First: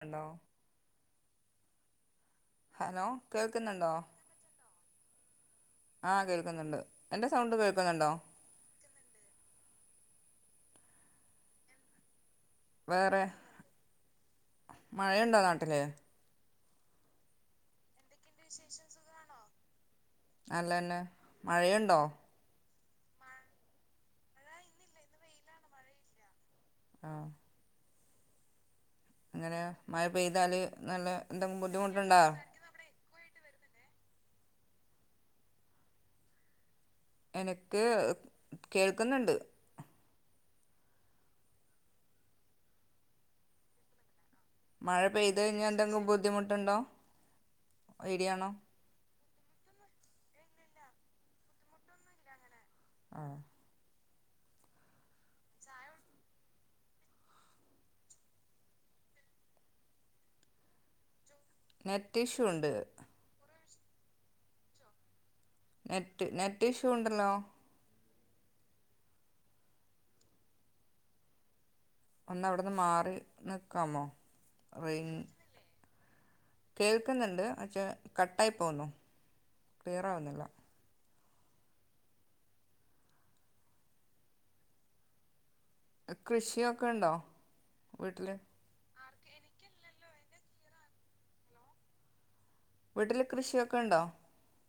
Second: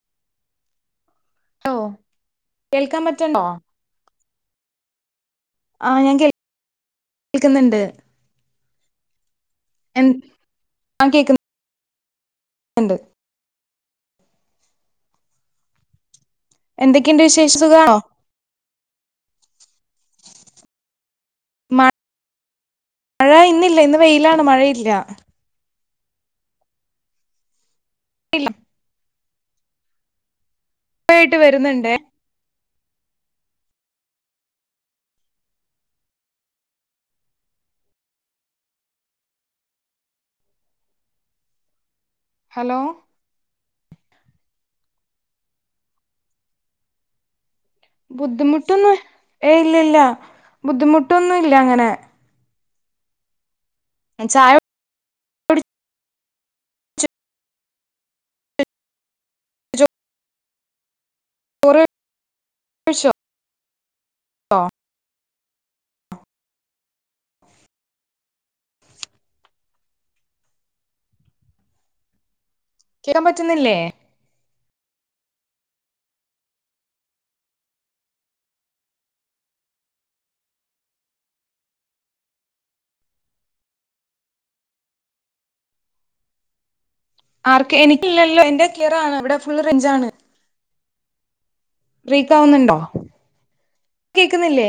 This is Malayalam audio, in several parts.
ഹലോ ലോ ഹലോ കേൾക്കുന്നുണ്ടോ ആഹ് ആ ഞാൻ കേൾക്കുന്നുണ്ട് എന്റെ സൗണ്ട് കേൾക്കുന്നുണ്ട് കേൾക്കുന്നുണ്ടോ എൻ ആ കേക്കുന്നു വേറെ മഴയുണ്ടോ നാട്ടില് എന്തൊക്കെണ്ട് വിശേഷം സുഖാണോ [unintelligible] നല്ലന്നെ മഴയുണ്ടോ മഴ ഇന്നില്ല. ഇന്ന് വെയിലാണ് മഴയില്ല ആഹ് ഇല്ല എങ്ങനെയാ മയ പെയ്താല് ന്ന്ള്ളേ യിട്ട് എന്തേലും വരുന്നുണ്ടേ ബുദ്ധിമുട്ടുണ്ടോ എനക്ക് കേൾക്കുന്നുണ്ട് ഹലോ മഴ പെയ്ത് കഴിഞ്ഞ എന്തെങ്കിലും ബുദ്ധിമുട്ടുണ്ടോ ഏരിയാണോ ബുദ്ധിമുട്ടൊന്നും ഏയ്‌ ഇല്ല ല്ല. ബുദ്ധിമുട്ടൊന്നും ഇല്ല അങ്ങനെ ആഹ് ഞാൻ ചായ കുടിച്ചോ? നെറ്റ് ഇഷ്യു ഉണ്ട് ണ്ടോ നെറ്റ് നെറ്റ് ഇഷ്യൂ ഉണ്ടല്ലോ ഒന്നവിടെ മാറി കേക്കാൻ പറ്റുന്നില്ലേ നിക്കാമോ റെയിൽ കേൾക്കുന്നുണ്ട് പക്ഷേ കട്ടായി പോകുന്നു ക്ലിയർ ആവുന്നില്ല കൃഷിയൊ ആർക്ക് എനിക്കില്ലല്ലോ എന്റെ റാണ് ഇവിടെ ഫുൾ റേഞ്ച് ആണ് പ്രീ ക്കുന്നുണ്ടോ വീട്ടില് കൃഷിയൊക്കെ ഉണ്ടോ കേക്കുന്നില്ലേ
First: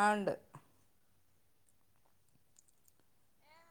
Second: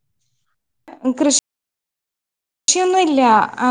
ആ ണ്ട് കൃഷി കൃഷിയൊന്നുമില്ല ആ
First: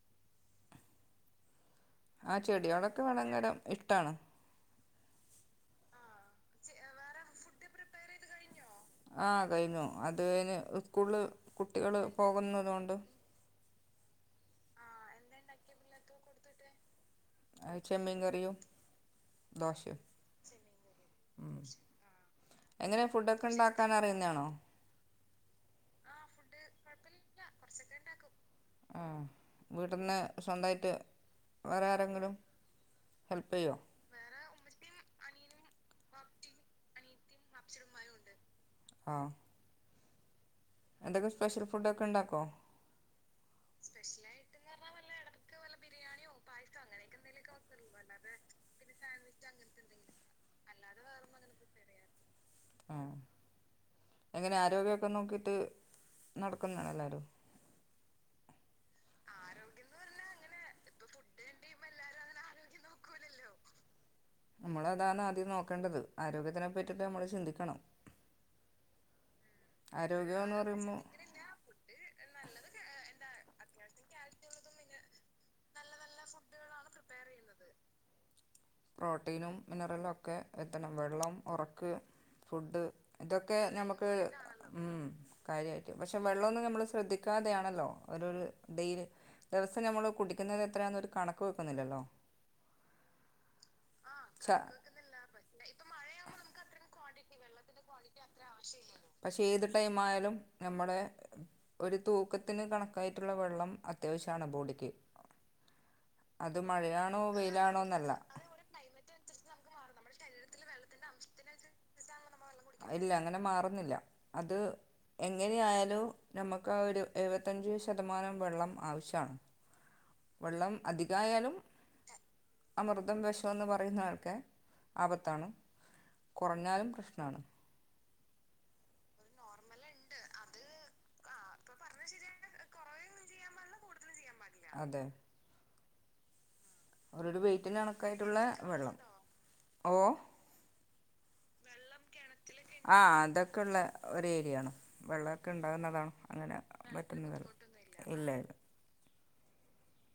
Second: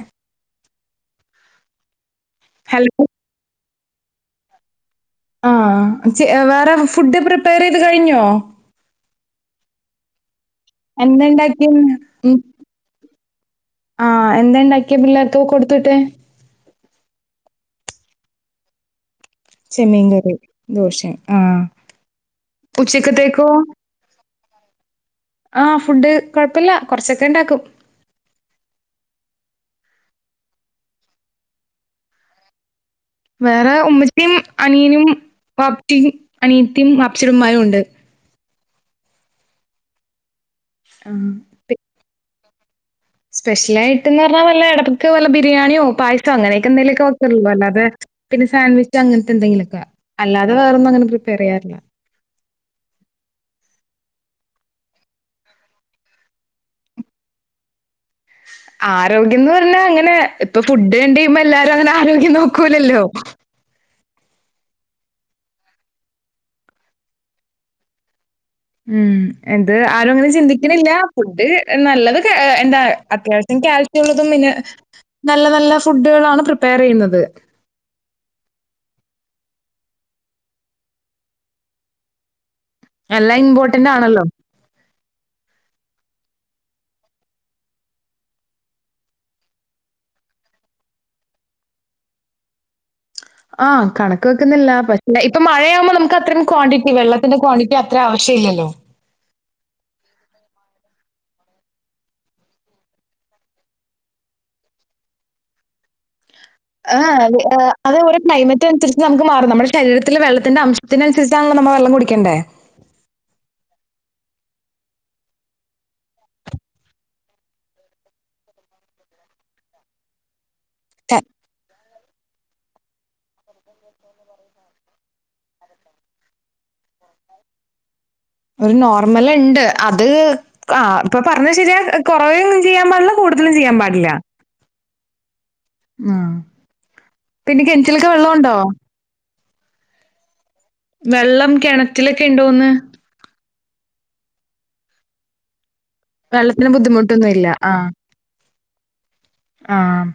[unintelligible] ആ ഹലോ ചെടികളൊക്കെ [unintelligible] ട്ടാണ് ആ വേറെ ഫുഡ് പ്രിപ്പയറ് ചെയ്ത് കഴിഞ്ഞോ ആ കഴിഞ്ഞു അത് ന് സ്കൂളില് എന്തെണ്ടാക്കിയെന്ന് കുട്ടികള് പോകുന്നത് കൊണ്ട് ആ എന്താണ്ടാക്കിയെ പിള്ളേർക്കൊക്കെ കൊടുത്ത് വിട്ടേ അഹ് ചെമ്മീൻ കറിയും ദോശയും ചെമ്മീൻകറി ദോശയും ആ എങ്ങനെ ഫുഡൊക്കെ ഉച്ചക്കത്തേക്കോ ഉണ്ടാക്കാൻ അറിയുന്നതാണോ ആ ഫുഡ് കൊഴപ്പല്ല കൊറച്ചൊക്കെ ണ്ടാക്കും ആ വീട്ടിന്ന് സ്വന്തമായിട്ട് വേറെ ആരെങ്കിലും ഹെൽപ്പ് വേറെ ചെയ്യുമോ ഉമ്മച്ചിയും അനിയനും വാപ് പ്പിയും അനിയത്തിയും വാപ്പ് ച്ചീടെ ഉമ്മായും ഉണ്ട് ആ എന്തൊക്കെ സ്പെഷ്യൽ ഫുഡ് ഒക്കെ ണ്ടാക്കോ സ്പെഷ്യൽ ആയിട്ട്ന്ന് പറഞ്ഞാൽ വല്ല എടക്ക് വല്ല ബിരിയാ ണിയോ പായസം അങ്ങനെയൊക്കെ എന്തേലുവൊ ക്കെ വെക്കും അല്ലാതെ പിന്നെ സാൻവിച്ച് അങ്ങനത്തെന്തെങ്കിലും ഒക്കെ അല്ലാതെ വേറൊന്നും അങ്ങനെ പ്രിപ്പയർ ചെയ്യാറില്ല ആ എങ്ങനെ ആരോഗ്യക്കെ നോക്കിട്ട് നടക്കുന്നതാണോ എല്ലാരും ആരോഗ്യം ന്ന് പറഞ്ഞാ അങ്ങനെ ഇപ്പൊ ഫുഡ് കണ്ട് കഴിയുമ്പോ എല്ലാരും അങ്ങനെ ആരോഗ്യം നോക്കൂലല്ലോ നമ്മൾ അതാണ് ആദ്യം നോക്കേണ്ടത് ആരോഗ്യത്തിനെ പറ്റിട്ട് നമ്മള് ചിന്തിക്കണം ഉം എന്ത് ആരും അങ്ങനെ ആരോഗ്യമെന്ന് ചിന്തിക്ക്ണില്ല പറയുമ്പോൾ ഫുഡ് നല്ലത് എന്താ അത്യാവശ്യ ഞാൻ കാൽസ്യമുള്ളതും പിന്നെ നല്ല നല്ല ഫുഡുകളാണ് പ്രിപ്പയർ ചെയ്യുന്നത് പ്രോട്ടീനും മിനറലും ഒക്കെ എത്തണം വെള്ളം ഒറക്ക് ഫുഡ് എല്ലാം ഇതൊക്കെ ഇമ്പോർട്ടന്റ് നമുക്ക് ആണല്ലോ. കാര്യമായിട്ട് മ് പക്ഷെ പക്ഷെ വെള്ളമൊന്നും നമ്മള് ശ്രദ്ധിക്കാതെയാണല്ലോ ഒരു ഡെയ്ലി ദിവസം നമ്മൾ കുടിക്കുന്നത് എത്രയാന്നൊരു കണക്ക് വെക്കുന്നില്ലല്ലോ ആ കണക്ക് ച വെക്കുന്നില്ല പക്ഷേ ഇപ്പൊ മഴയാകുമ്പോ, നമുക്ക് അത്രയും ക്വാണ്ടിറ്റി വെള്ള ക്വാണ്ടിറ്റി അത്ര ആവ പക്ഷെ ഏത് ടൈം ആയാലും നമ്മുളെ ഒരു തൂക്കത്തിന് കണക്കായിട്ടുള്ള വെള്ളം അത്യാവശ്യമാണ് ബോഡിക്ക് അത് ആ മഴയാണോ അ അത് വെയിലാണോന്നല്ല ഓരോ ക്ലൈമറ്റ് അനുസരിച്ച് നമുക്ക് മാറും നമ്മുടെ ശരീരത്തിലെ വെള്ള ത്തിന്റെ അംശത്തിനുസരിച്ചാണല്ലൊ നമ്മൾ വെള്ളം കുടിക്കേണ്ടേ.. ഇല്ല അങ്ങനെ മാറുന്നില്ല. അത് എങ്ങനെ ആയാലും നമുക്ക് ഒരു ആ ഒരു എഴുപത്തഞ്ച് ശതമാനം വെള്ളം ആവശ്യമാണ്. വെള്ളം ശ അധികായാലും അമൃതം വിഷമെന്ന് പറയുന്ന കണക്കെ ആപത്താണ്, കുറഞ്ഞാലും പ്രശ്ന മാണ്. ഒരു നോർമൽ ഉണ്ട് അത്, ആ ഇപ്പൊ പറഞ്ഞ ശരിയാ കുറവ് ചെയ്യാൻ പാടില്ല കൂടുതലും ചെയ്യാൻ പാടില്ലാത്തതും. അതെ. ആഹ് അവരുടെ പിന്നെ വെയ്റ്റിനു കെണറ്റിലൊക്കെ കണക്കായിട്ടുള്ള വെള്ളോണ്ടോ? വെള്ളം ഓ വെള്ളം കിണറ്റിലൊക്കെ ഉണ്ടോന്ന് ആ അതൊക്കെയുള്ള ഒരു ഏരിയയാണ്. വെള്ളമൊക്കെ ഉണ്ട്. ഉണ്ടാകുന്നതാണോ അങ്ങനെ വെള്ളത്തിന് ബുദ്ധിമുട്ടൊന്നുല്ല. പറ്റുന്നതല്ല ആഹ് ഇല്ലാ ഇല്ല. ആഹ്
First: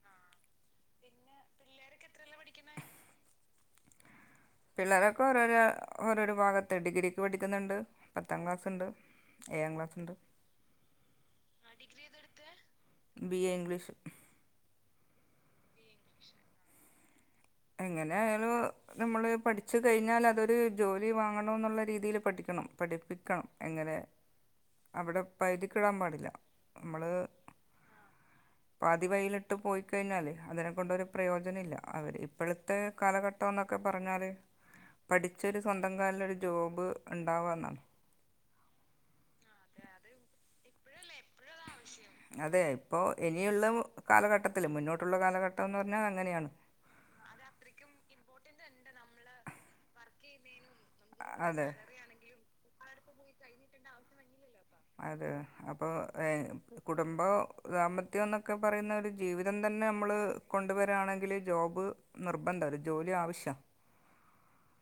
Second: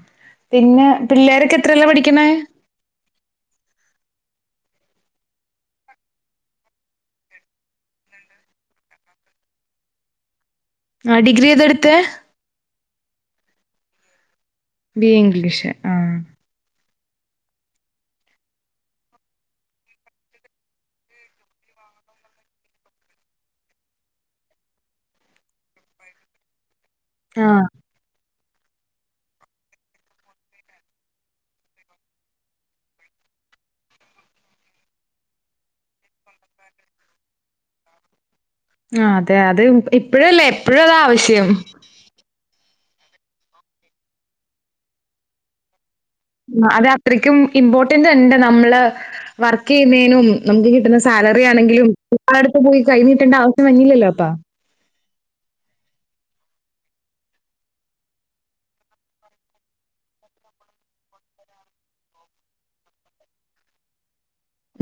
പിന്നെ, പിള്ളേരൊക്കെ എത്രേലാ പഠിക്കുന്നെ? പിള്ളേരൊക്കെ ഓരോര ഓരോരോ ഭാഗത്ത്, ഡിഗ്രിക്ക് പഠിക്കുന്നുണ്ട്, പത്താം ക്ലാസ്ണ്ട്, ഏഴാം ക്ലാസ്ണ്ട്. ആ ഡിഗ്രി ഏതാടുത്തെ? B A English. B A English ആഹ്. എങ്ങനെ ആയാലും നമ്മള് പഠിച്ചു കഴിഞ്ഞാൽ അതൊരു ജോലി വാങ്ങണം എന്നുള്ള രീതിൽ പഠിക്കണം, പഠിപ്പിക്കണം എങ്ങനെ അവിടെ പകുതിക്കിടാൻ പാടില്ല. നമ്മള് ആഹ് പാതിവഴിയിലിട്ട് പോയി ക്കഴിഞ്ഞാല്, അതിനെ കൊണ്ട് ഒരു പ്രയോജനം ഇല്ല അവര് ഇപ്പോഴത്തെ കാലഘട്ടം എന്നൊക്കെ പറഞ്ഞാല്, പഠിച്ചൊരു സ്വന്തം കാലിലൊരു ജോബ് ഉണ്ടാവുക എന്നാണ്. ഇപ്പോഴുളളാവശ്യം അതെ ഇപ്പോ ഇനിയുള്ള കാലഘട്ടത്തിൽ മുന്നോട്ടുള്ള കാലഘട്ടം എന്ന് പറ അത് അത്രയ്ക്കും ഇമ്പോർട്ടന്റ് ഉണ്ട് നമ്മ [unintelligible] വർക്ക് ചെയ്യുന്നതിനും നമുക്ക് കിട്ടുന്ന സാലറി അതെ ആണെങ്കിലും അടുത്ത് പോയി കൈനീട്ടേണ്ട ആവശ്യം വര്ന്നില്ലല്ലോ അപ്പ അതെ അപ്പൊ ഏ കുടുംബ ദാമ്പത്യം എന്നൊക്കെ പറയുന്ന ഒരു ജീവിതം തന്നെ നമ്മള് കൊണ്ടുവരാണെങ്കില് ജോബ് നിർബന്ധ ഒരു ജോലി ആവശ്യാ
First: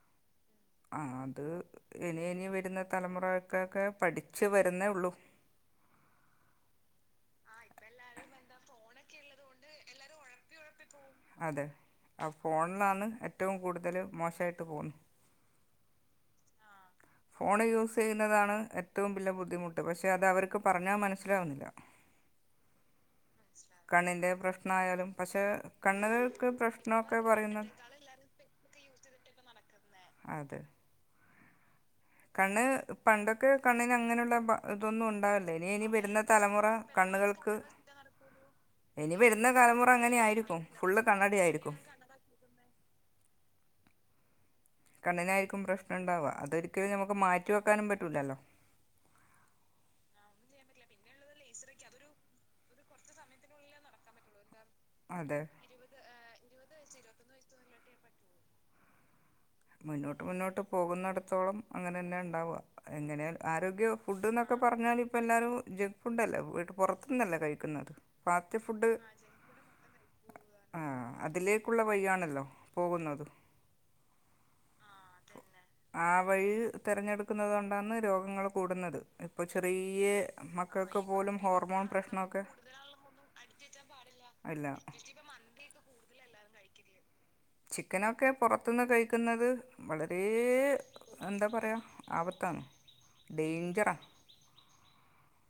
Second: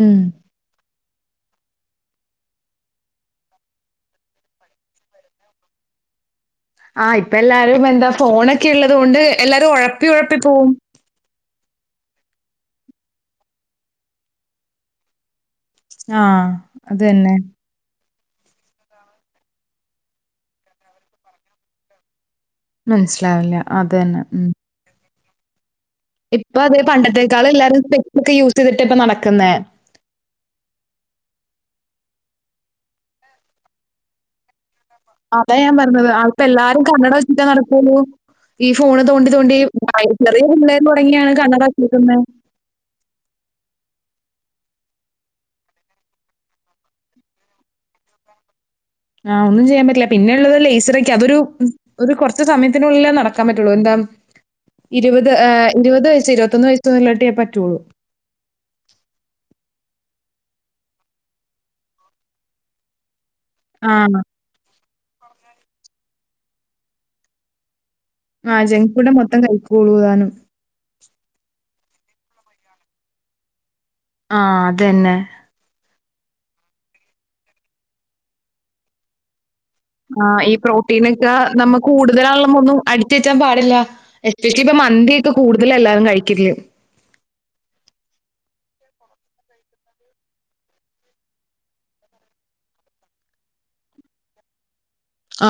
ഉം ആ അത് ഇനി ഇനി വരുന്ന തലമുറയക്കൊക്കെ പഠിച്ചു വരുന്നേ ഉള്ളു. ആഹ് ഇപ്പ എല്ലാരും എന്താ ഫോണൊക്കെ ഉള്ളത് കൊണ്ട് എല്ലാരും ഒഴപ്പി ഒഴപ്പി പോവും. അതെ ആ ഫോണിലാണ് ഏറ്റവും കൂടുതൽ മോശമായിട്ട് പോവുന്ന ആഹ് അത് തന്നെ യൂസ് ചെയ്യുന്നതാണ് ഏറ്റവും വലിയ ബുദ്ധിമുട്ട്, പക്ഷെ അത് അവർക്ക് പറഞ്ഞാ മനസ്സിലാവുന്നില്ല മനസ്സിലാവില്ല അതന്നെ ഉം പഷെ ഇപ്പൊ അതെ പണ്ടത്തെക്കാളും എല്ലാരും സ്പെക്സ് ഒക്കെ യൂസ് ചെയ്തിട്ടാ ഇപ്പ നടക്കുന്നേ. അതെ കണ്ണ് പണ്ടൊക്കെ കണ്ണിന് അങ്ങനെയുള്ള [unintelligible] ഉണ്ടാവില്ല അതാ ഇനി ഞാൻ ഇനി പറഞ്ഞത് വരുന്ന ആൾക്ക് തലമുറ എല്ലാരും കണ്ണട വെച്ചിട്ടാ കണ്ണുകൾക്ക് നടക്കുള്ളൂ, ഈ ഫോണ് ഇനി തോണ്ടി വരുന്ന തോണ്ടി തലമുറ അങ്ങനെ [unintelligible] ചെറിയ ആയിരിക്കും പിള്ളേര് ഫുള്ള് തുടങ്ങിയാണ് കണ്ണട കണ്ണടയായിരിക്കും വെച്ചിക്കുന്നെ. കണ്ണിനായിരിക്കും പ്രശ്നണ്ടാവാ, അതൊരിക്കലും നമുക്ക് മാറ്റി വെക്കാനും പറ്റൂലല്ലോ. ആഹ് ഒന്നും ചെയ്യാൻ പറ്റില്ല പിന്നെള്ളത് ലേസറൊക്കെയാ അതൊരു ഉം ഒരു കൊറച്ച് സമയത്തിനുള്ളിലേ നടക്കാൻ പറ്റുള്ളൂ എന്താ ഇരുപത് അതെ ഏഹ് ഇരുപത് വയസ്സ് ഇരുപത്തൊന്ന് വയ ചൊല്ലട്ടിയേ പറ്റുള്ളൂ മുന്നോട്ട് മുന്നോട്ട് പോകുന്നിടത്തോളം അങ്ങനെ തന്നെ ഉണ്ടാവാ എങ്ങനെ ആരോഗ്യ ആഹ് ഫുഡന്നൊക്കെ പറഞ്ഞാല് ഇപ്പ എല്ലാരും ജങ്ക് ഫുഡ് അല്ലെ വീട് പൊർത്തന്നല്ലേ കഴിക്ക്ന്നത് ബാക്കി ആഹ് ജങ്ക് ഫുഡ് മൊത്തം കഴിക്കോളൂ താനും ആ അതിലേക്കുള്ള വഴിയാണ് ണല്ലോ പോകുന്നത് ആ അതന്നെ ആ വഴി തെരഞ്ഞെട്ക്ക്ന്നത് കൊണ്ടാണ് രോഗങ്ങള് കൂട്ന്നത് ആ ഈ പ്രോട്ടീനെക്ക നമ്മ ഹോർമോൺ പ്രശ്നമൊക്കെ കൂട്തലാളമൊന്നും അടിച്ച് വെച്ചാൻ പാടില്ല എച്ചെച്ചി ഇല്ല പ്പ മന്ത്യെക്കും കൂട്തല് എല്ലാരും കഴിക്കല് ചിക്കനൊക്കെ പൊറത്ത്ന്ന് കഴിക്ക്ന്നത് വളരേ എന്താ പറയ ആപത്താണ് ഡെയ്ഞ്ചറാ ആ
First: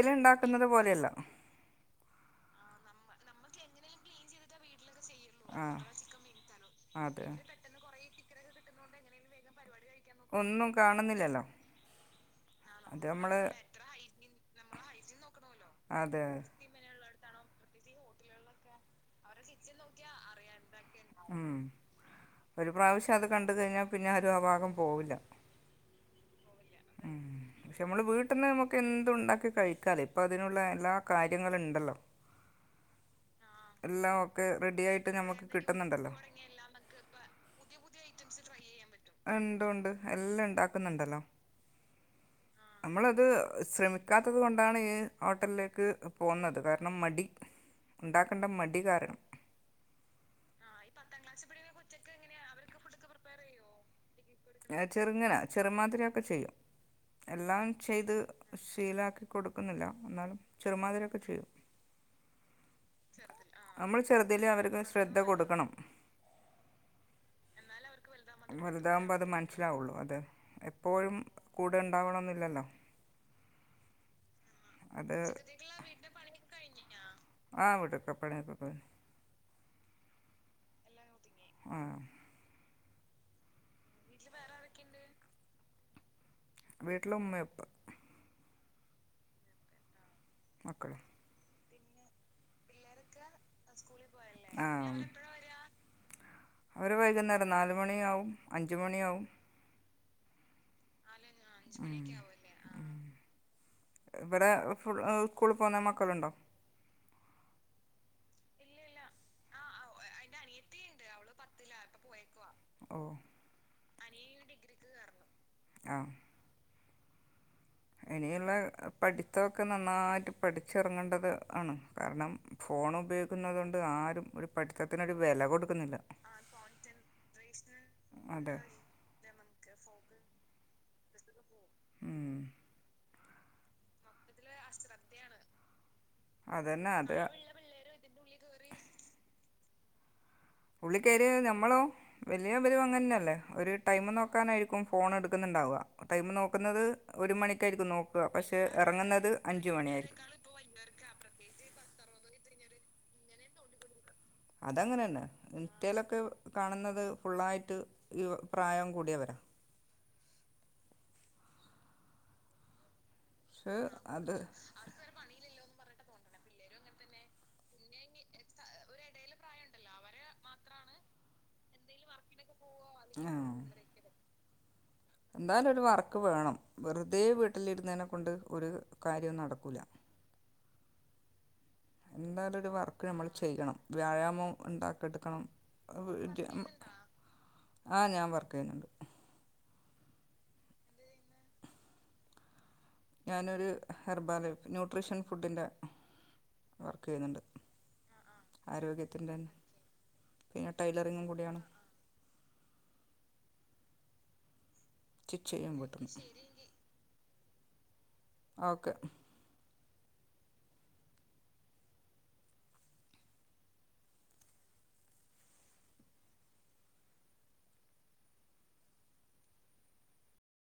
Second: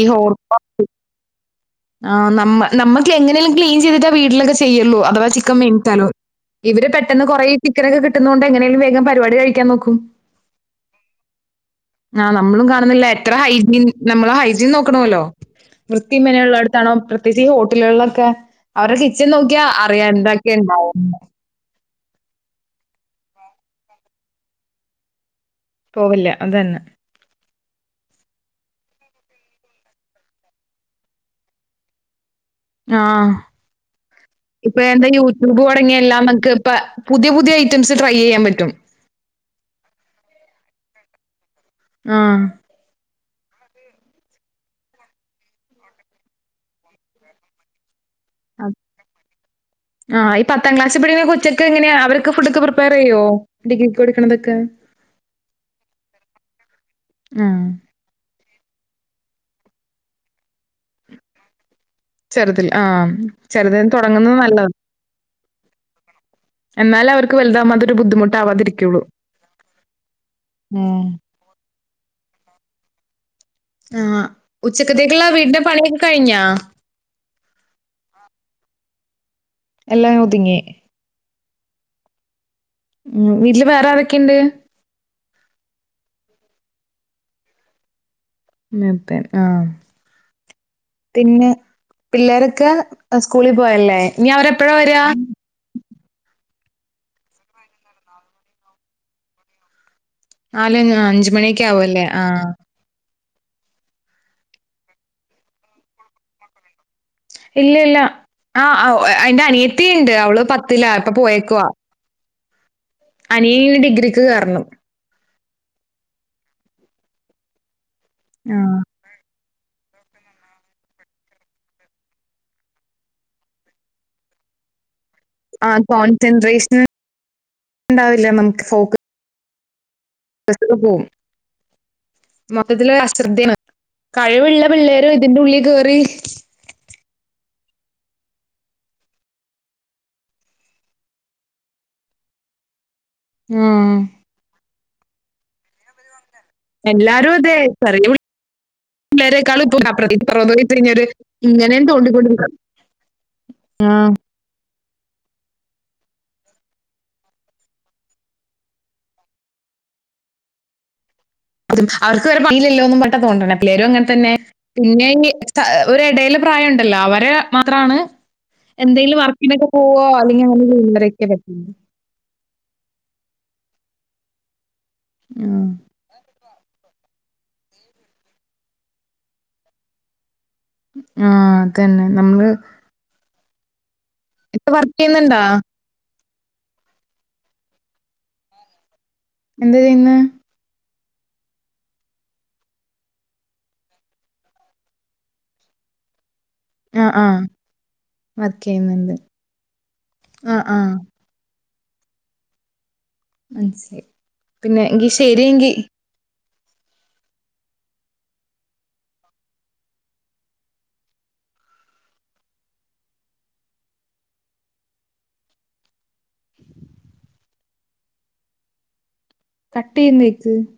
ഇ ഹോർ [unintelligible] പോലെയല്ല ആ നമ്മ നമ്മക്ക് എങ്ങനേലും ക്ലീൻ ചെയ്തിട്ടാ വീട്ടിലൊക്കെ ചെയ്യ്ള്ളൂ അ അഥവാ ചിക്കൻ മെയ്ൻ തലോ ഇവര് പെട്ടെന്ന് അതെ കൊറേ ചിക്കൻനൊക്കെ കി ട്ട്ന്നോണ്ട് എങ്ങനേലും വേഗം പരിപാടി കഴിക്കാൻ നോക്കും ഒന്നും കാണുന്നില്ലല്ലോ ആ നമ്മളും അത് കാണ്ന്നില്ലേ എത്ര നമ്മള് ഹൈജീൻ നമ്മള് ഹൈജീൻ നോക്കണമല്ലോ വൃത്തീം അതെ മെനെംയ്ള്ളട് പ്രത്യേക്ച്ച് ഈ ഹോട്ടല്കള്ലൊക്കെ അവര്ടെ കിച്ചൻ നോക്ക്യാ അറിയാ എന്തെക്കെണ്ടാവും ഉം ഒര് പ്രാവശ്യം അത് കണ്ട്കഴിഞ്ഞാ പിന്നെ ആരും ആ ഭാഗം പോവ് ല്ല പോവ് ല്ല അതന്നെ പക്ഷെ മ്മള് വീട്ട്ന്ന് നമ്ക്ക് എന്തുംണ്ടാക്കി കഴിക്കാലെ ഇപ്പൊ അതിനുള്ളെ എല്ലാ കാര്യങ്ങള്ണ്ടല്ലോ ആഹ് ഇപ്പ റെഡി എന്താ ആയിട്ട് നമുക്ക് യൂട്യൂബ് തൊടങ്ങിയ കിട്ടുന്നുണ്ടല്ലോ എല്ലാം നമുക്ക് പ്പ പുത്യെ പുത്യെ ഐറ്റംസ് ട്രൈയെയ്യാൻ പറ്റും ഉണ്ടല്ലോ ആഹ്. അമ്മളത് ശ്രമിക്കാത്തത് കൊണ്ടാണ് ഹോട്ടൽല്ക്ക് പോന്നത് കാരണം മടി ഉണ്ടാ [unintelligible] പറയോ ഡിഗ്രി ഏഹ് ചെറ്ങ്ങന ചെറുംമാതിരി ഒക്ക ചെയ്യും എല്ലാം ആഹ്. ചെയ്യ്ത് ശീലാക്കി കൊടുക്കുന്നില്ലാ ന്നാലും ചെറ്മാതിര്യാെക്കെ ചെയ്യും ചെറ്തിൽ ആം ചെറ്തിന്ന് നമ്മൾ തെടങ്ങ്ന്ന് ചെറുതിൽ നല്ലതാ അവർക്ക് ശ്രദ്ധ കൊടുക്കണം എന്നാലാവര്ക്ക് വൽതാ വല്താവ്മ്പോ അത് മൻസിലാവുള്ളൂ അതെ ഉം. എപ്പോഴും കൂടെണ്ടാവണംന്ന് ഇല്ലല്ലോ ആഹ് ഉച്ചക്കത്തേക്ക്ള്ള വീട്ട്ൻ്റ പണിയെക്ക കഴിഞ്ഞാ ആ ഇവിടിപ്പ പണിയെക്ക കഴി എല്ലാ ഒത്ങ്ങി ആ ഉം വീട്ട്ല് വേറ ആരെക്കിണ്ട് വീട്ട്ല് ഉമ്മയുപ്പ ഉം പേ ആ മക്കളും തിന്ന് പിള്ളേരൊക്ക സ്കൂളി പോയല്ലേ ഇനി അവരെപ്പഴാ ആഹ് വര്യാ അവര് വൈക്ന്നേരം നാലുമണിയാവും അഞ്ച്മണിയാവും നാല് ഞാ അഞ്ച് മണീക്ക ആവും അല്ലേ ആ ഇവിടെ ഫുൾ ഉകൂള് പോണ മക്കള്ണ്ടോ ഇല്ലില്ലാ ആ ആ ഉ എ ഐൻ്റ അനി ത്തിണ്ട് അവള് പത്തിലാ ഇപ്പ പോയേ ക്കുവാ ഓ അനിയന് ഇനി ഡിഗ്രിക്ക് കേറണം ആ ഇനിയൂള്ള ആഹ്. പടി ത്തൊക്കെ നന്നായിട്ട് പഠിച്ചിറങ്ങേണ്ടത് ആണ്. കാരണം ഫോണുപയോഗിക്കുന്നത് കൊണ്ട് ആരും ഒരു പഠിത്ത ആഹ് കോൺസെൻട്രേഷൻ ഉണ്ടാവില്ല അതെ നമുക്ക് ഫോക്കസ് ബസൊക്കെ പോവും ഉം മൊത്തത്തില് അശ്രദ്ധേണ് കഴിവ്ള്ള പിള്ളേരും ഇതിന്റെ ഉള്ളീ കേറി അതന്നെ അത് കഴിവുള്ള ഉള്ളി കയറിയാ ഞമ്മളോ, വലിയവരും അങ്ങനെന്നെ. അല്ലേ ഒരു ആഹ്. ടൈമ് നോക്കാനായിരി ക്കും ഫോൺ എടുക്കുന്നുണ്ടാവുക ടൈം നോ എല്ലാരും അതെ ഇറങ്ങുന്നത് അഞ്ച് മണിയായിരിക്കും [unintelligible] ഇങ്ങനേം തോണ്ടികൊണ്ടിരിക്കും ആമ് അതങ്ങനെ തന്നെ ഇൻസ്റ്റായിലൊക്കെ കാണുന്നത് ഫുൾ ആയിട്ട് ഈ പ്രായം കൂടിയവരാ അവർക്കു വേറെ പണി ഇല്ലല്ലോന്നും പറഞ്ഞു രാ തോണ്ടുന്നേ പക്ഷെ പിള്ളേരും അങ്ങനെ തന്നെ അത് [unintelligible] ഇടയിൽ പ്രായമുണ്ടല്ലോ അവര് മാത്രം ആണ് എന്തെങ്കിലും വർക്ക്‌ നൊക്കെ പോകുവോ അല്ലെങ്കിൽ [unintelligible] അതാ ആഹ്. എന്തായാലും ഒരു വർക്ക്‌ വേണം വെറുത- റുതെ വീട്ടിൽ ഇരുന്നേനെ കൊണ്ട് ഒരു കാര്യോം നടക്കൂല ആ തന്നെ നമ്മള് ഒരു വർക്ക് നമ്മൾ ചെയ്യണം വ്യായാമവും ഇപ്പൊ വർക്ക് ഉണ്ടാക്കി ചെയ്യുന്നുണ്ടാ? എടുക്കണം അതും വീട്ടി- ആ ഞാൻ വർക്ക്‌ ചെയുന്നുണ്ട് എന്ത് ചെയുന്നു ഞാൻ ഒരു ഹെർബാറിൽ ന്യൂട്രിഷൻ ഫുഡ്‌ ന്റെ വർക്ക്‌ ആഹ് ചെയുന്നുണ്ട് ആഹ് വർക്ക് ചെയ്യുന്നുണ്ട്. ആരോഗ്യത്തിന്റെ തന്നെ, ആഹ് പിന്നെ ആഹ് ടൈയിലറിങ് കൂടി ആണ്. ഐ സെ പിന്നെ എങ്കി ശെരി സ്റ്റിച്ച് എങ്കി ചെയ്യും വീട്ടിൽ നിന്ന് ഓക്കേ കട്ട്‌ [unintelligible]